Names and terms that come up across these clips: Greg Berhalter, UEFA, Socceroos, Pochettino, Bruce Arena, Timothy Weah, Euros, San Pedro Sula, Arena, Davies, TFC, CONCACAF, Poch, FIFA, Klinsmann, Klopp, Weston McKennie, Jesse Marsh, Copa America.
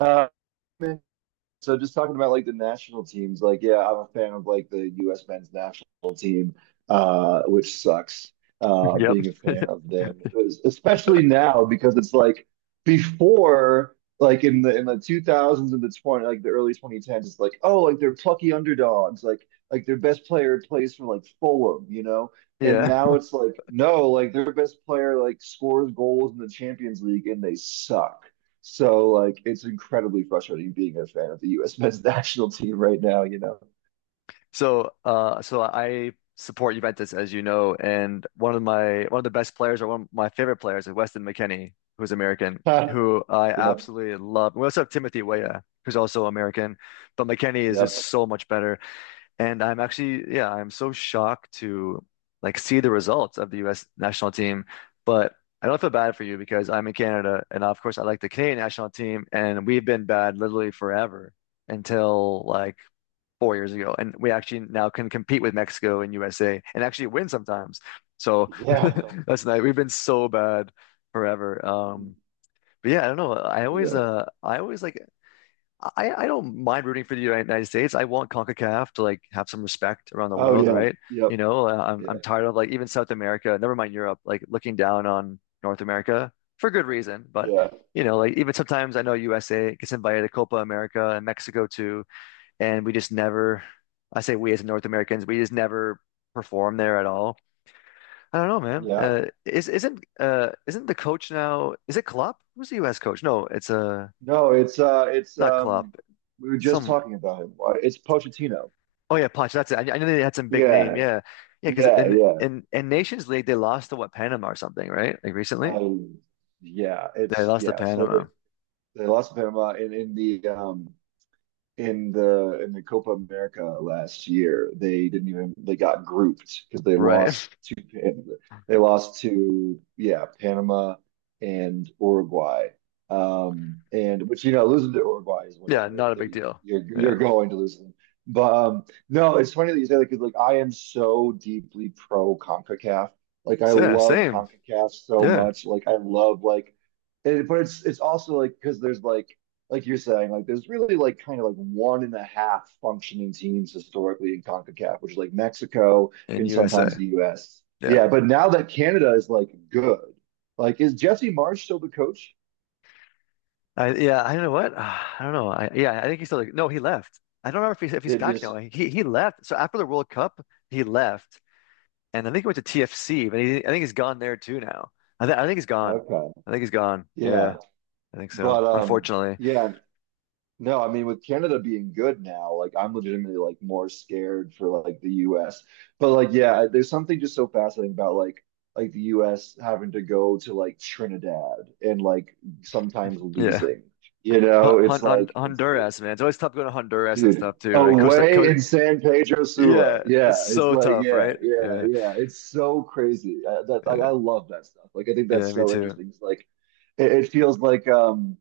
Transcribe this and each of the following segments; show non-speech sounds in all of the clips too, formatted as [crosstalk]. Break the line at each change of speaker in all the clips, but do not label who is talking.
Uh, so just talking about like the national teams, like yeah, I'm a fan of like the U.S. men's national team, which sucks. Uh,
Yep.
being a fan of them, especially now because it's like before, like in the 2000s and the 20 like the early 2010s, it's like oh, like they're plucky underdogs, like their best player plays for like Fulham. And
Yeah.
now it's like no, like their best player like scores goals in the Champions League and they suck. So like it's incredibly frustrating being a fan of the US [laughs] men's national team right now.
So I support Juventus, as you know, and one of the best players, or one of my favorite players, is Weston McKennie, who's American,
[laughs]
who I
Yep,
absolutely love. We also have Timothy Weah, who's also American, but McKennie is just
yep.
so much better. And I'm so shocked to like see the results of the U.S. national team, but. I don't feel bad for you because I'm in Canada, and of course, I like the Canadian national team, and we've been bad literally forever until like 4 years ago, and we actually now can compete with Mexico and USA and actually win sometimes. So
Yeah.
[laughs] that's nice. We've been so bad forever. But yeah, I don't know. I always,
Yeah.
uh, I always like. I don't mind rooting for the United States. I want CONCACAF to like have some respect around the
Oh
world,
yeah.
right?
Yep.
You know, I'm
Yeah.
I'm tired of like even South America, never mind Europe, like looking down on North America for good reason, but.
Yeah.
You know, like even sometimes I know USA gets invited to Copa America and Mexico too, and we just never. I say we as North Americans, we just never perform there at all. I don't know, man.
Yeah.
Is Isn't the coach now? Is it Klopp? Who's the U.S. coach? No, it's
No, it's
not Klopp.
we were just
Some
talking about him. It's Pochettino.
oh yeah, Poch. That's it. I knew they had some big name.
Yeah.
Yeah, yeah. Because
Yeah,
in
yeah.
in in Nations League they lost to what Panama or something, right? Like recently
I yeah,
they
it's
lost to
yeah. So they
Panama.
they lost Panama in the Copa America last year, they didn't even they got grouped because they
Right.
lost
[laughs]
to yeah Panama and Uruguay. And which losing to Uruguay is
Yeah,
whatever
not
like
a big deal.
you're
Yeah.
going to lose them. But no, it's funny that you say that because like I am so deeply pro CONCACAF. Like I
So, yeah,
love
same.
CONCACAF so
Yeah,
much. Like I love but it's also like because there's like you're saying, like there's really like kind of like one and a half functioning teams historically in CONCACAF, which is like Mexico
in
and sometimes
USA.
the US. Yeah,
Yeah.
but now that Canada is like good, like is Jesse Marsh still the coach?
I don't know what. [sighs] I don't know. I think he's still like no, he left. I don't remember if he's
They
back
just
now. He left. So after the World Cup, he left, and I think he went to TFC, but he, I think he's gone there too now. I think he's gone.
okay.
I think he's gone.
Yeah.
Yeah, I think so.
But
Unfortunately,
yeah, no, I mean with Canada being good now, like I'm legitimately like more scared for like the US. But like yeah, there's something just so fascinating about like the US having to go to like Trinidad and like sometimes
yeah.
losing. You know, it's like
Honduras, man. It's always tough going to Honduras and
dude,
stuff too, right? Costa,
away
Co
in San Pedro Sula.
Yeah,
Yeah,
it's
it's
so
like
tough,
yeah,
right?
yeah,
Yeah,
yeah. It's so crazy. That like I
yeah,
love that stuff. Like I think
yeah.
that's
Me
so
too.
interesting. It's like it feels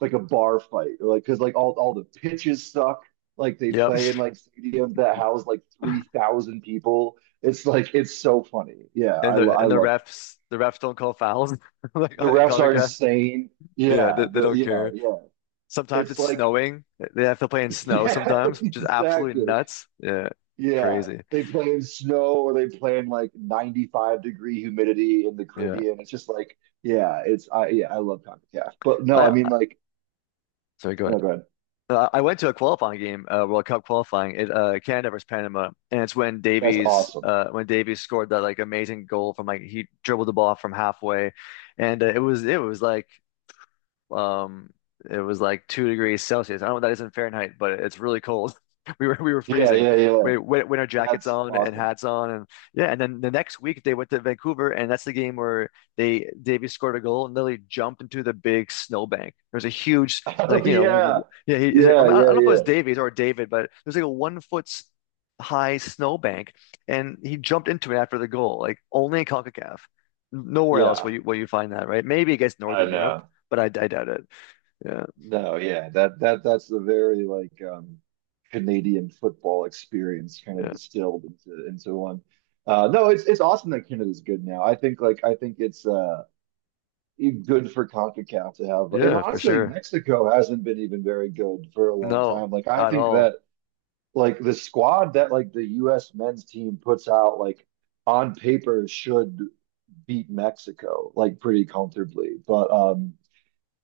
like a bar fight, like because like all the pitches suck. Like they
Yep.
play in like stadiums that house like three
[laughs]
thousand people. It's like it's so funny. Yeah,
And the
I
and the
love it.
refs, the refs don't call fouls [laughs] like
The
in
refs are
CONCACAF.
insane.
Yeah, they,
Yeah,
they
the
don't
yeah,
care.
yeah.
Sometimes
It's
it's
like
snowing. They have to play
[laughs]
in snow
yeah,
sometimes, which is absolutely
exactly.
nuts. Yeah,
Yeah,
crazy.
they play in snow or they play in like 95 degree humidity in the
Yeah.
Caribbean. It's just like yeah, it's I yeah, I love CONCACAF. But no, I mean
I
like
Sorry, go
oh
ahead.
go ahead.
I went to a qualifying game, World Cup qualifying. It Canada versus Panama, and it's when
That's awesome.
Davies scored that like amazing goal from like he dribbled the ball from halfway, and Um, it was like 2 degrees Celsius. I don't know what that is in Fahrenheit, but it's really cold. [laughs] We were
Yeah,
freezing.
yeah, yeah.
We had our jackets
That's
on and
awesome.
hats on, and yeah. And then the next week they went to Vancouver, and that's the game where they Davies scored a goal and literally jumped into the big snowbank. There's a huge,
[laughs]
like,
Oh
you know
yeah.
w- yeah he, is it, I
Yeah,
mean, I don't
yeah,
know if it was
yeah.
Davies or David, but there's like a 1 foot high snowbank, and he jumped into it after the goal. Like only in CONCACAF, nowhere else will
Yeah.
you find that, right? Maybe against
I
Northern Europe,
know.
but I doubt it. Yeah,
No, yeah. That that's the very like Canadian football experience kind of
yeah,
distilled into one. No, it's awesome that Canada's good now. I think like I think it's good for CONCACAF to have and
yeah, for
honestly like,
sure.
Mexico hasn't been even very good for a long
No,
time. Like I
at
think
all.
that
[laughs]
like the squad that like the US men's team puts out like on paper should beat Mexico like pretty comfortably. But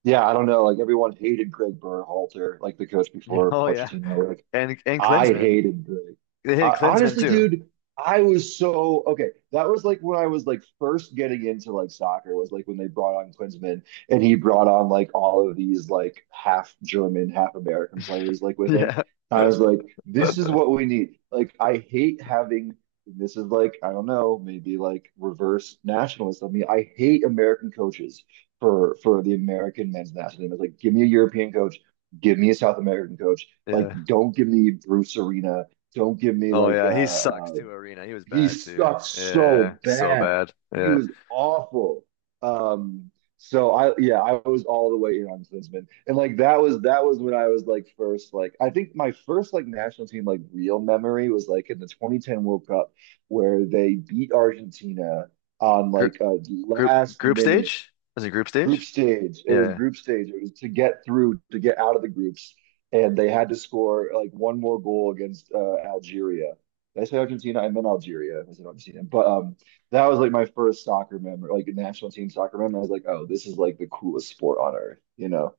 yeah, I don't know. Like everyone hated Greg Berhalter, like the coach
Yeah.
before
Oh yeah,
Pochettino. Like
and
I
Klinsmann,
hated the.
they hit
Uh,
Klinsmann
honestly,
too.
dude, I was so okay. That was like when I was like first getting into like soccer was like when they brought on Klinsmann and he brought on like all of these like half German, half American players like
[laughs]
with him.
Yeah,
I was like, this is what we need. Like, I hate having this is like, I don't know, maybe like reverse nationalist of me. I hate American coaches for the American men's national team. It's like, give me a European coach, give me a South American coach like,
yeah.
don't give me Bruce Arena. Don't give me
Oh
like
yeah, he sucks too. Arena, he was
he
bad too.
sucked
Yeah,
so
so
bad.
bad.
He
Yeah,
was awful. Um, so I yeah, I was all the way in on Klinsman. And like that was when I was like first like I think my first like national team like real memory was like in the 2010 World Cup where they beat Argentina on
group
like a
group
last
group
minute
stage? Was it group
group
stage?
stage. It was
Yeah.
group stage. It was to get through, to get out of the groups, and they had to score like one more goal against Algeria. Did I say Argentina? I meant Algeria. I said Argentina, but that was like my first soccer memory, like national team soccer memory. I was like, oh, this is like the coolest sport on earth, you know?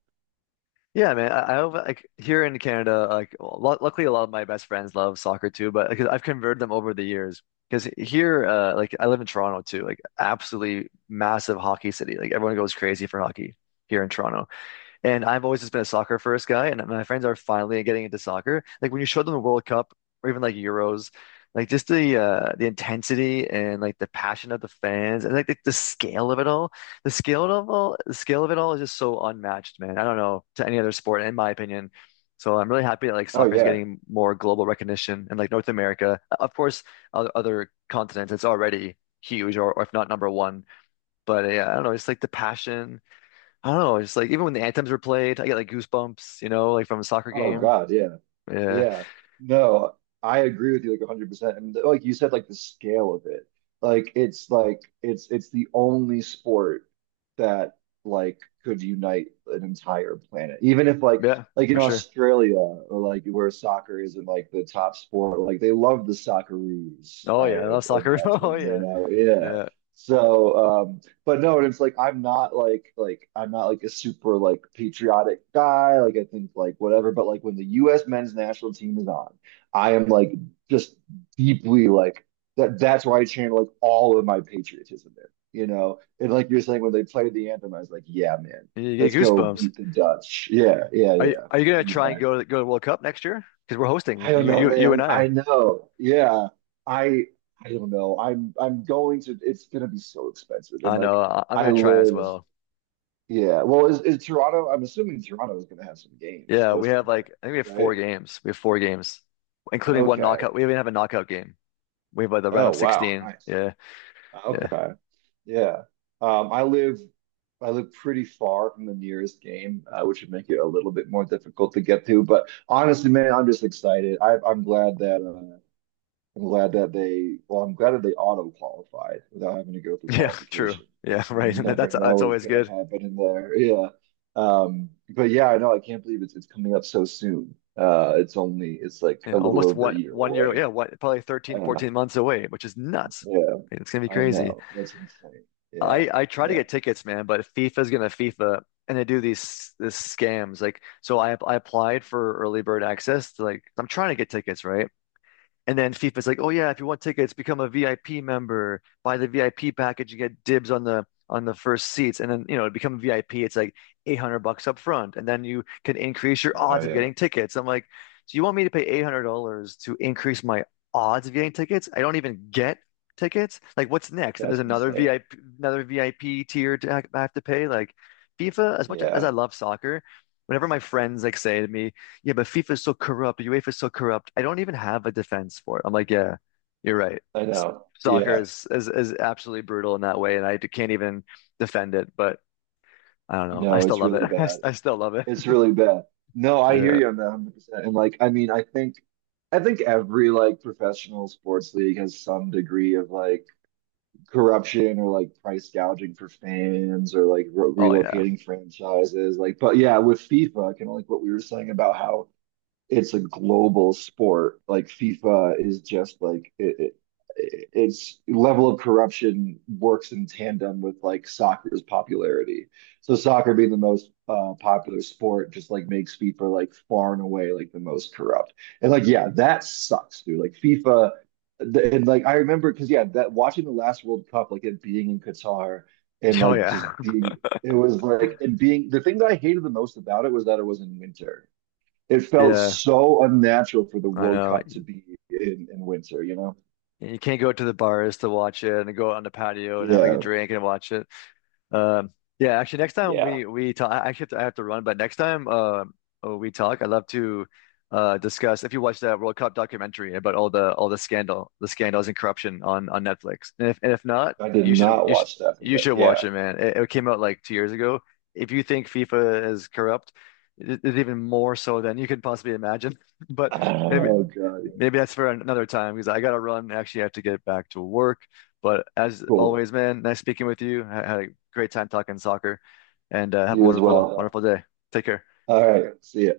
Yeah, man. I have, like here in Canada, like lu luckily a lot of my best friends love soccer too, but because I've converted them over the years. Because here, like I live in Toronto too, like absolutely massive hockey city. Like everyone goes crazy for hockey here in Toronto. And I've always just been a soccer first guy, and my friends are finally getting into soccer. Like when you show them the World Cup or even like Euros, like just the intensity and like the, passion of the fans and like the scale of it all. The scale of it all is just so unmatched, man. I don't know to any other sport, in my opinion. So I'm really happy that like
Oh
soccer is
yeah.
getting more global recognition and like North America. Of course, other continents, it's already huge, or if not number one. But yeah, I don't know, it's like the passion. I don't know. It's like even when the anthems were played, I get like goosebumps, like from a soccer
Oh
game.
God, yeah.
Yeah.
Yeah, no, I agree with you like 100%. And like you said, like the scale of it, like it's the only sport that like could unite an entire planet. Even if like
Yeah,
like in
for sure.
Australia or like where soccer isn't like the top sport, like they love the Socceroos,
Oh
I
yeah, I love soccer. [laughs] Oh
imagine, you
yeah.
know? Yeah.
Yeah.
So um, but no, and it's like I'm not like I'm not like a super like patriotic guy. Like I think like whatever, but like when the U.S. men's national team is on, I am like just deeply like that. That's why I channel like all of my patriotism in. And like you're saying, when they played the anthem, I was like, yeah, man,
You get
let's go
goosebumps.
beat the Dutch. Yeah, yeah,
Are you,
yeah,
are you gonna try and
exactly.
go to World Cup next year? Because we're hosting
I don't
you
know,
you you and
man.
I.
I know. Yeah, I I don't know. I'm going to. It's gonna be so expensive, and
I know.
like.
I'm
I
gonna try as
live
well.
yeah. Well, is Toronto? I'm assuming Toronto is going to have some games
Yeah, we have
hosting
like
there,
I think we have
right?
four games. We have four games, including one
Okay.
knockout. We even have a knockout game. We have like the round
Oh,
of
wow.
16.
Nice.
Yeah. Yeah. [laughs]
Okay. Yeah. Um, I live I live pretty far from the nearest game, which would make it a little bit more difficult to get to. But honestly, man, I'm just excited. I'm glad that they auto qualified without having to go through
Yeah, true.
qualification
Yeah,
because
[laughs]
you
right.
never
That's
know what's
always
going to
good.
happen in there. [laughs] Yeah. But yeah, I know I can't believe it's coming up so soon. It's like
you
a
know,
little
almost
over a
what
year
one year,
away.
yeah, what probably 13,
Uh,
14 months away, which is nuts.
yeah,
It's gonna be
I
crazy.
know. That's insane. Yeah.
I try to
Yeah.
get tickets, man, but FIFA's gonna FIFA, and they do these scams. Like, so I applied for early bird access to like I'm trying to get tickets, right? And then FIFA's like, oh yeah, if you want tickets, become a VIP member. Buy the VIP package, you get dibs on the first seats. And then, to become a VIP, it's like 800 bucks up front. And then you can increase your
Oh
odds of
yeah.
getting tickets. I'm like, so you want me to pay $800 to increase my odds of getting tickets? I don't even get tickets. Like, what's next? And there's
That's
another
insane.
VIP, another VIP tier to I have to pay. Like FIFA, as much as I
Yeah.
love soccer, whenever my friends like say to me, yeah, but FIFA is so corrupt, UEFA is so corrupt, I don't even have a defense for it. I'm like, yeah, you're right.
I
S-
know.
Soccer
Yeah.
is absolutely brutal in that way, and I can't even defend it. But I don't know. I
No,
still
it's
love it.
really
[laughs] I, s-
bad.
I still love it.
It's
[laughs]
really bad. No, I hear
Yeah.
you on that 100%. And like, I mean, I think every like professional sports league has some degree of like corruption or like price gouging for fans or like re
Oh yeah.
relocating franchises. Like, but yeah, with FIFA, kind of like what we were saying about how it's a global sport. Like FIFA is just like its level of corruption works in tandem with like soccer's popularity. So soccer being the most popular sport just like makes FIFA like far and away like the most corrupt. And like yeah, that sucks, dude. Like FIFA and like I remember because yeah, that watching the last World Cup, like it being in Qatar and
[laughs] Oh
like
yeah.
just being It was like, and being the thing that I hated the most about it was that it was in winter it
[laughs]
felt
Yeah.
so unnatural for the
I
World
know.
Cup to be in winter, you know?
You can't go to the bars to watch it and go out on the patio and have like a
Yeah.
drink and watch it. Um, yeah, actually, next time
Yeah.
we talk, I have to run, but next time we talk, I'd love to discuss if you watch that World Cup documentary about all the scandals and corruption on Netflix. And if not,
I did
you should
not watch that for that.
watch
Yeah.
it, man. It came out like 2 years ago. If you think FIFA is corrupt, it's even more so than you could possibly imagine. [laughs]
[sighs]
But maybe,
Oh God. Yeah.
maybe that's for another time because I got to run. Actually, I have to get back to work. But as
Cool.
always, man, nice speaking with you. I had a great time talking soccer, and have a
You as
wonderful,
well.
wonderful day. Take care.
All right. See ya.